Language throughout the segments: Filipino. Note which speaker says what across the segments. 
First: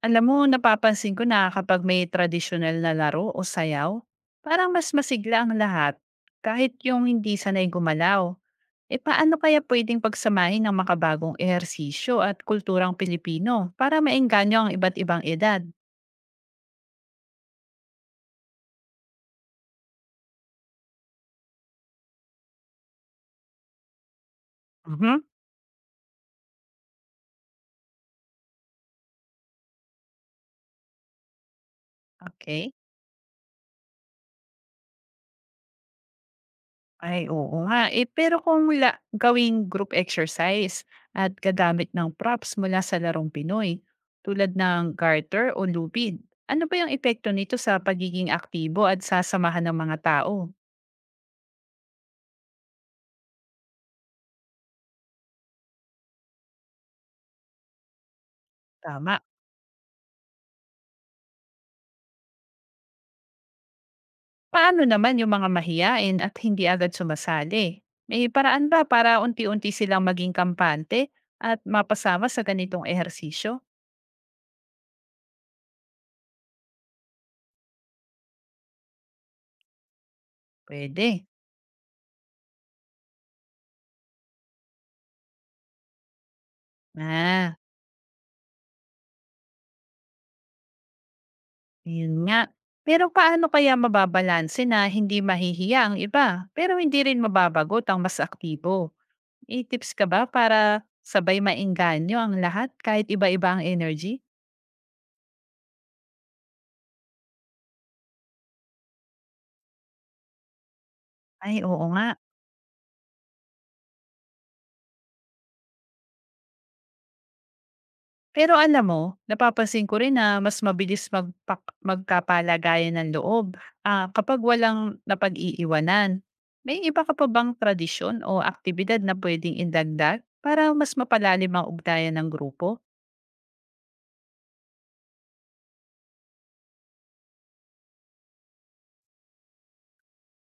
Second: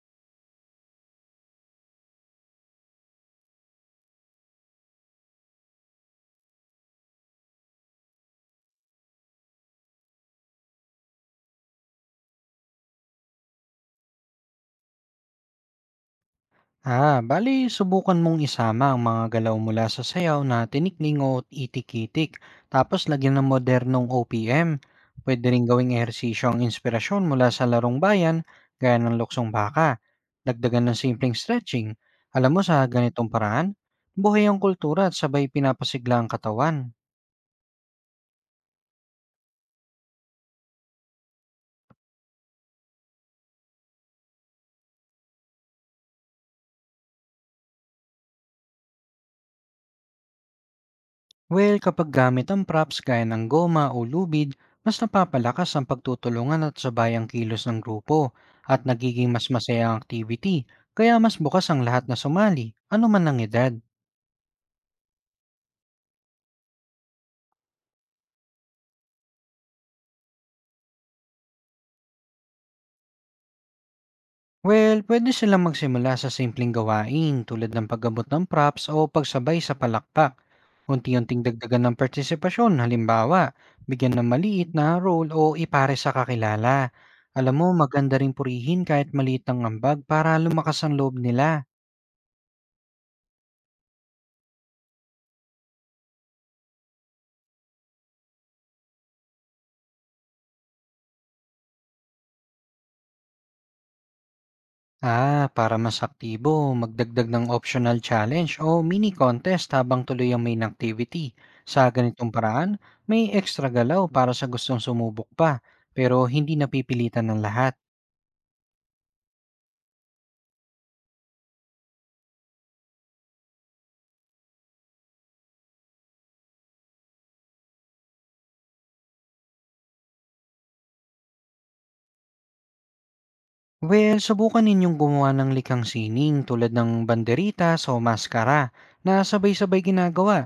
Speaker 1: Alam mo, napapansin ko na kapag may tradisyonal na laro o sayaw, parang mas masigla ang lahat. Kahit yung hindi sanay gumalaw, e paano kaya pwedeng pagsamahin ng makabagong ehersisyo at kulturang Pilipino para maengganyo ang iba't ibang edad?
Speaker 2: Bali subukan mong isama ang mga galaw mula sa sayaw na tinikling o itikitik, tapos lagyan ng modernong OPM.
Speaker 1: Mhm.
Speaker 2: Pwede rin gawing ehersisyo ang inspirasyon mula sa larong bayan, gaya ng luksong baka. Dagdagan ng simpleng stretching. Alam mo,
Speaker 1: Okay.
Speaker 2: sa ganitong paraan, buhay ang kultura at sabay pinapasigla ang katawan.
Speaker 1: Ay, oo nga. Eh, pero kung la gawing group exercise at gagamit ng props mula sa larong Pinoy, tulad ng garter o lubid, ano ba yung epekto nito sa pagiging aktibo at sasamahan ng mga tao?
Speaker 2: Well, kapag gamit ang props gaya ng goma o lubid, mas napapalakas ang pagtutulungan at sabay ang kilos ng grupo, at
Speaker 1: Tama.
Speaker 2: nagiging mas masaya ang activity, kaya mas bukas ang lahat na sumali, ano man ang edad.
Speaker 1: Paano naman yung mga mahiyain at hindi agad sumasali? May paraan ba para unti-unti silang maging kampante at mapasama sa ganitong ehersisyo?
Speaker 2: Well, pwede silang magsimula sa simpleng gawain tulad ng paggamot ng props o pagsabay sa palakpak.
Speaker 1: Pwede.
Speaker 2: Unti-unting dagdagan ng partisipasyon, halimbawa, bigyan ng maliit na role o ipare sa kakilala. Alam
Speaker 1: Ah.
Speaker 2: mo, maganda rin purihin kahit maliit ang ambag para lumakas ang loob nila.
Speaker 1: Ayun nga. Pero paano kaya mababalanse na hindi mahihiya ang iba, pero hindi rin mababagot ang mas aktibo? May tips ka ba para sabay maengganyo ang lahat kahit iba-iba ang energy?
Speaker 2: Para mas aktibo, magdagdag ng optional challenge o mini contest habang tuloy ang main activity.
Speaker 1: Ay,
Speaker 2: Sa
Speaker 1: oo nga.
Speaker 2: ganitong paraan, may extra galaw para sa gustong sumubok pa, pero hindi napipilitan ng lahat.
Speaker 1: Pero alam mo, napapansin ko rin na mas mabilis magkapalagayan ng loob kapag walang napag-iiwanan. May iba ka pa bang tradisyon o aktibidad na pwedeng indagdag para mas mapalalim ang ugnayan ng grupo?
Speaker 2: Well, subukan ninyong gumawa ng likhang sining tulad ng banderitas o maskara na sabay-sabay ginagawa.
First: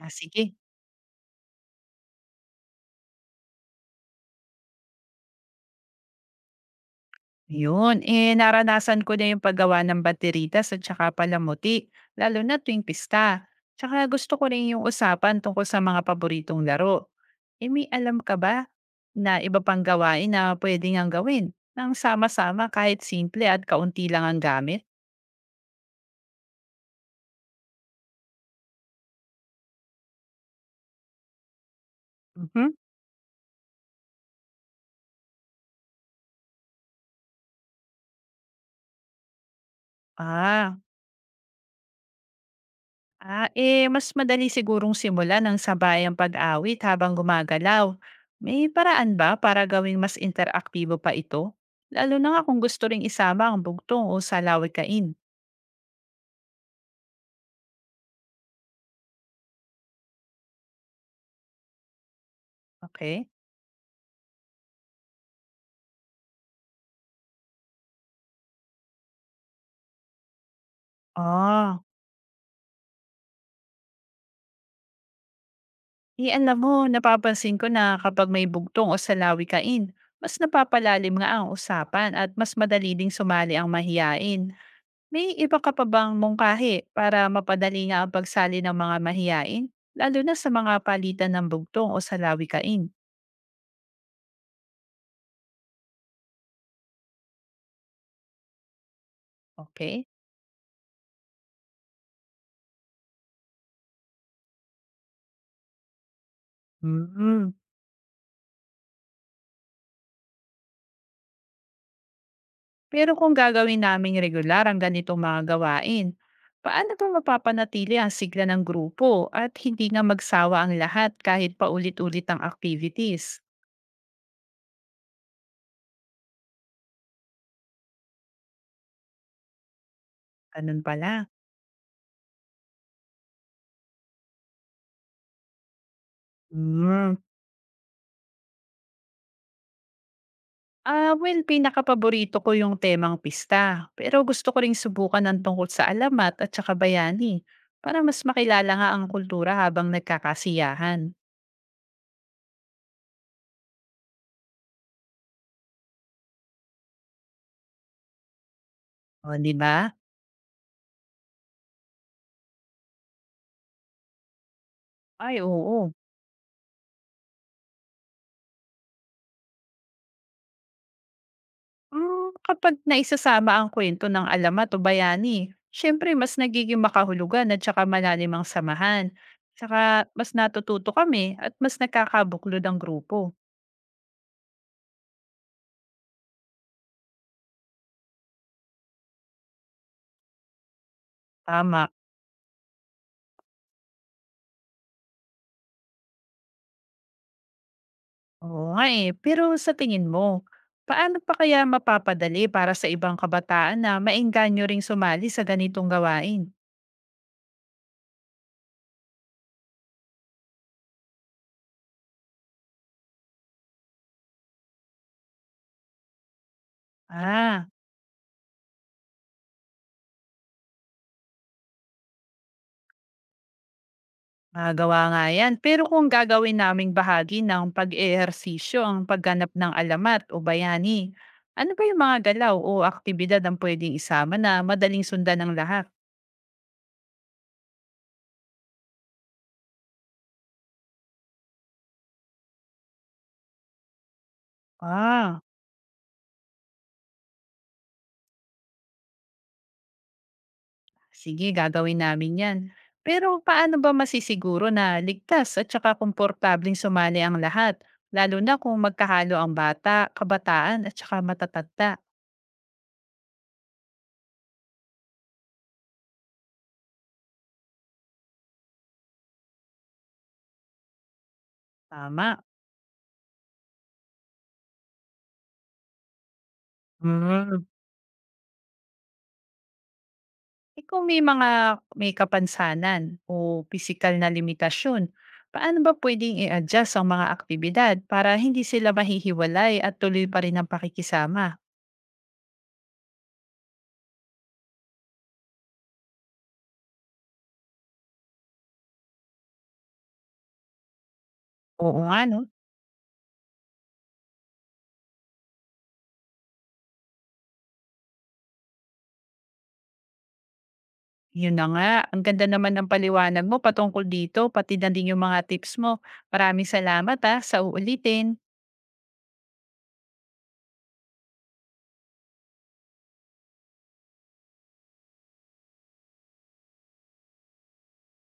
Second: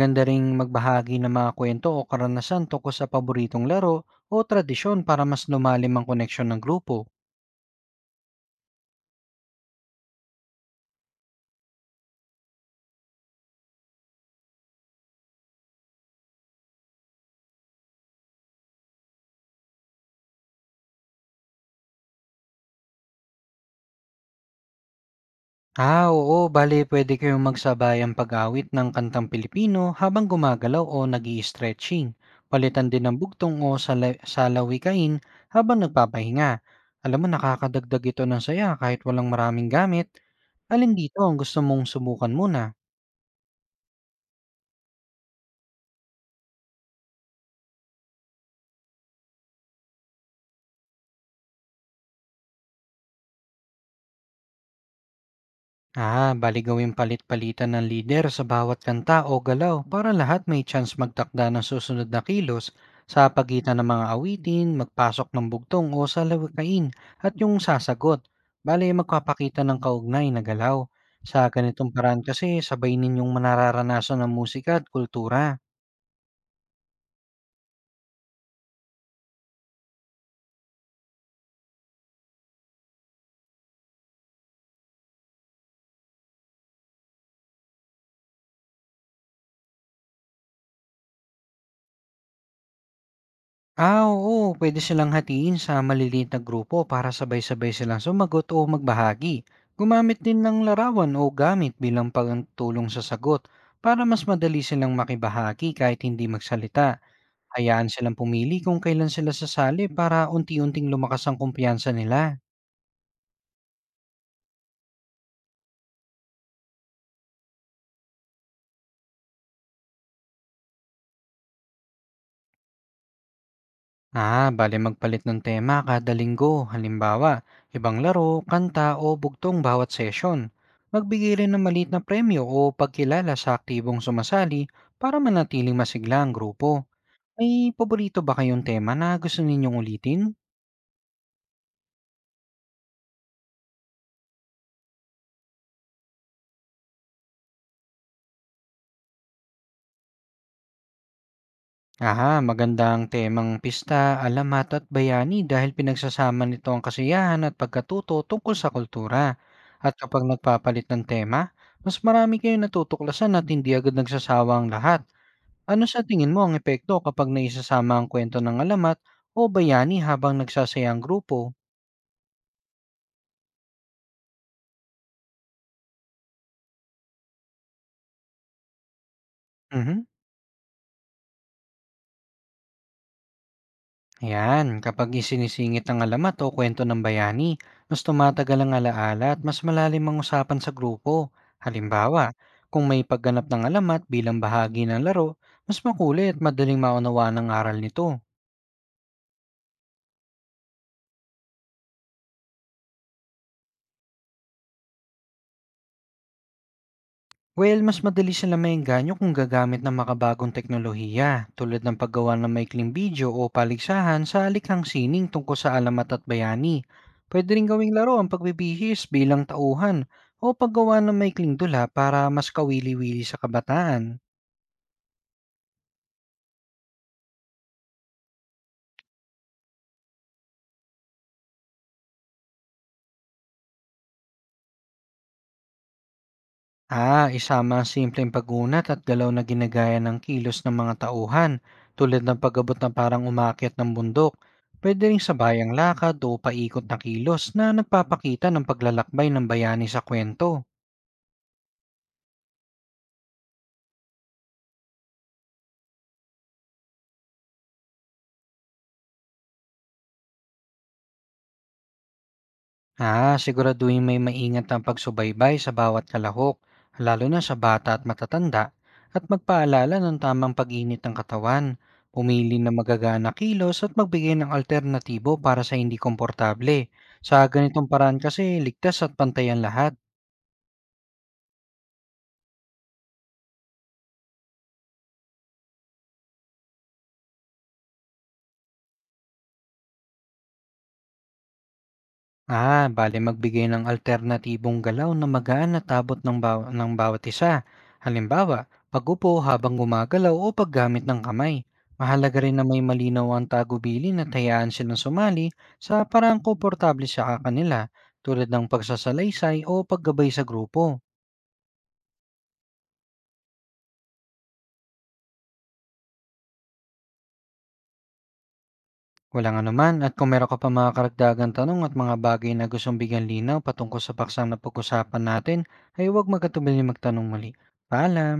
Speaker 1: Ah,
Speaker 2: ring
Speaker 1: sige.
Speaker 2: magbahagi ng mga kwento o karanasan tungkol sa paboritong laro o tradisyon para mas lumalim ang koneksyon ng grupo.
Speaker 1: Yun, eh naranasan ko na yung paggawa ng bateritas at saka palamuti, lalo na tuwing pista. Tsaka gusto ko rin yung usapan tungkol sa mga paboritong laro. Eh may alam ka ba na iba pang gawain na pwede ngang gawin? Nang sama-sama kahit simple at kaunti lang ang gamit?
Speaker 2: Oo, bale pwede kayong magsabayang pag-awit ng kantang Pilipino habang gumagalaw o nag stretching.
Speaker 1: Mhm.
Speaker 2: Palitan din ng bugtong o salawikain habang nagpapahinga. Alam mo, nakakadagdag ito ng saya kahit walang maraming gamit.
Speaker 1: Ah.
Speaker 2: Alin dito ang gusto mong subukan muna?
Speaker 1: Ah, eh mas madali sigurong simulan ng sabayang pag-awit habang gumagalaw. May paraan ba para gawing mas interaktibo pa ito? Lalo na nga kung gusto ring isama ang bugtong o salawikain.
Speaker 2: Bali gawing palit-palitan ng leader sa bawat kanta o galaw para lahat may chance magtakda ng susunod na kilos. Sa
Speaker 1: Okay?
Speaker 2: pagitan ng mga awitin, magpasok ng bugtong o salawikain at yung sasagot. Bali magpapakita ng kaugnay na galaw. Sa
Speaker 1: Ah,
Speaker 2: ganitong paraan kasi sabay ninyong manararanasan ng musika at kultura.
Speaker 1: eh alam mo, napapansin ko na kapag may bugtong o salawikain, mas napapalalim nga ang usapan at mas madali ding sumali ang mahiyain. May iba ka pa bang mungkahi para mapadali nga ang pagsali ng mga mahiyain, lalo na sa mga palitan ng bugtong o salawikain?
Speaker 2: Oo, pwede silang hatiin sa maliliit na grupo para sabay-sabay silang sumagot o magbahagi.
Speaker 1: Okey.
Speaker 2: Gumamit din ng larawan o gamit bilang pagtulong sa sagot para mas madali silang makibahagi kahit hindi magsalita.
Speaker 1: Mm.
Speaker 2: Hayaan silang pumili kung kailan sila sasali para unti-unting lumakas ang kumpiyansa nila.
Speaker 1: Pero kung gagawin naming regular ang ganitong mga gawain, paano ba mapapanatili ang sigla ng grupo at hindi nga magsawa ang lahat kahit paulit-ulit ang activities?
Speaker 2: Bale magpalit ng tema kada linggo. Halimbawa, ibang laro, kanta o bugtong bawat session.
Speaker 1: Ganun pala.
Speaker 2: Magbigay rin ng maliit na premyo o pagkilala sa aktibong sumasali para manatiling masigla ang grupo.
Speaker 1: Hmm.
Speaker 2: May paborito ba kayong tema na gusto ninyong ulitin?
Speaker 1: Ah, well pinakapaborito ko yung temang pista, pero gusto ko ring subukan ang tungkol sa alamat at saka bayani para mas makilala nga ang kultura habang nagkakasiyahan.
Speaker 2: Aha, magandang temang pista, alamat at bayani dahil pinagsasama nito ang kasiyahan at pagkatuto tungkol sa kultura.
Speaker 1: O, 'di ba?
Speaker 2: At kapag nagpapalit ng tema, mas marami kayong natutuklasan at hindi agad nagsasawa ang lahat.
Speaker 1: Ay,
Speaker 2: Ano
Speaker 1: oo.
Speaker 2: sa tingin mo ang epekto kapag naisasama ang kwento ng alamat o bayani habang nagsasaya ang grupo?
Speaker 1: Kapag naisasama ang kwento ng alamat o bayani, siyempre mas nagiging makahulugan at saka malalim ang samahan. Tsaka
Speaker 2: Mhm.
Speaker 1: mas natututo kami at mas nakakabuklod ang grupo.
Speaker 2: Ayan, kapag isinisingit ang alamat o kwento ng bayani, mas tumatagal ang alaala at mas malalim ang usapan sa grupo.
Speaker 1: Tama.
Speaker 2: Halimbawa, kung may pagganap ng alamat bilang bahagi ng laro, mas makulit at madaling maunawa ng aral nito.
Speaker 1: Oo nga eh. Pero sa tingin mo, paano pa kaya mapapadali para sa ibang kabataan na maengganyo ring sumali sa ganitong gawain?
Speaker 2: Well, mas madali sila maengganyo kung gagamit ng makabagong teknolohiya tulad ng paggawa ng maikling video o paligsahan sa likhang sining tungkol sa alamat at bayani. Pwede
Speaker 1: Ah,
Speaker 2: rin gawing laro ang pagbibihis bilang tauhan o paggawa ng maikling dula para mas kawili-wili sa kabataan.
Speaker 1: magawa nga yan. Pero kung gagawin naming bahagi ng pag-ehersisyo ang pagganap ng alamat o bayani, ano ba yung mga galaw o aktibidad ang pwedeng isama na madaling sundan ng lahat?
Speaker 2: Isama ang simpleng pag-unat at galaw na ginagaya ng kilos ng mga tauhan, tulad ng pagabot na parang umakyat ng bundok. Pwede rin
Speaker 1: Ah.
Speaker 2: sabayang lakad o paikot na kilos na nagpapakita ng paglalakbay ng bayani sa kwento.
Speaker 1: Sige, gagawin namin 'yan. Pero paano ba masisiguro na ligtas at saka komportableng sumali ang lahat, lalo na kung magkahalo ang bata, kabataan at saka matatanda?
Speaker 2: Siguraduhin may maingat ang pagsubaybay sa bawat kalahok, lalo na sa bata at matatanda, at magpaalala ng tamang pag-init ng katawan,
Speaker 1: Tama.
Speaker 2: pumili ng magagana kilos at magbigay ng alternatibo para sa hindi komportable. Sa
Speaker 1: Mm.
Speaker 2: ganitong paraan kasi ligtas at pantay ang lahat.
Speaker 1: Eh kung may mga may kapansanan o physical na limitasyon, paano ba pwedeng i-adjust ang mga aktibidad para hindi sila mahihiwalay at tuloy pa rin ang pakikisama?
Speaker 2: Bale magbigay ng alternatibong galaw na magaan at abot ng, ng bawat isa. Halimbawa, pagupo habang gumagalaw o paggamit ng kamay.
Speaker 1: Oo nga,
Speaker 2: Mahalaga
Speaker 1: no?
Speaker 2: rin na may malinaw ang tagubilin at hayaan silang sumali sa parang komportable sa kanila tulad ng pagsasalaysay o paggabay sa grupo.
Speaker 1: Yun na nga, ang ganda naman ng paliwanag mo patungkol dito, pati na din yung mga tips mo. Maraming salamat, sa uulitin.
Speaker 2: Walang anuman, at kung meron ka pa mga karagdagang tanong at mga bagay na gustong bigyan linaw patungkol sa paksang napag-usapan natin, ay huwag magkatubil magtanong muli. Paalam!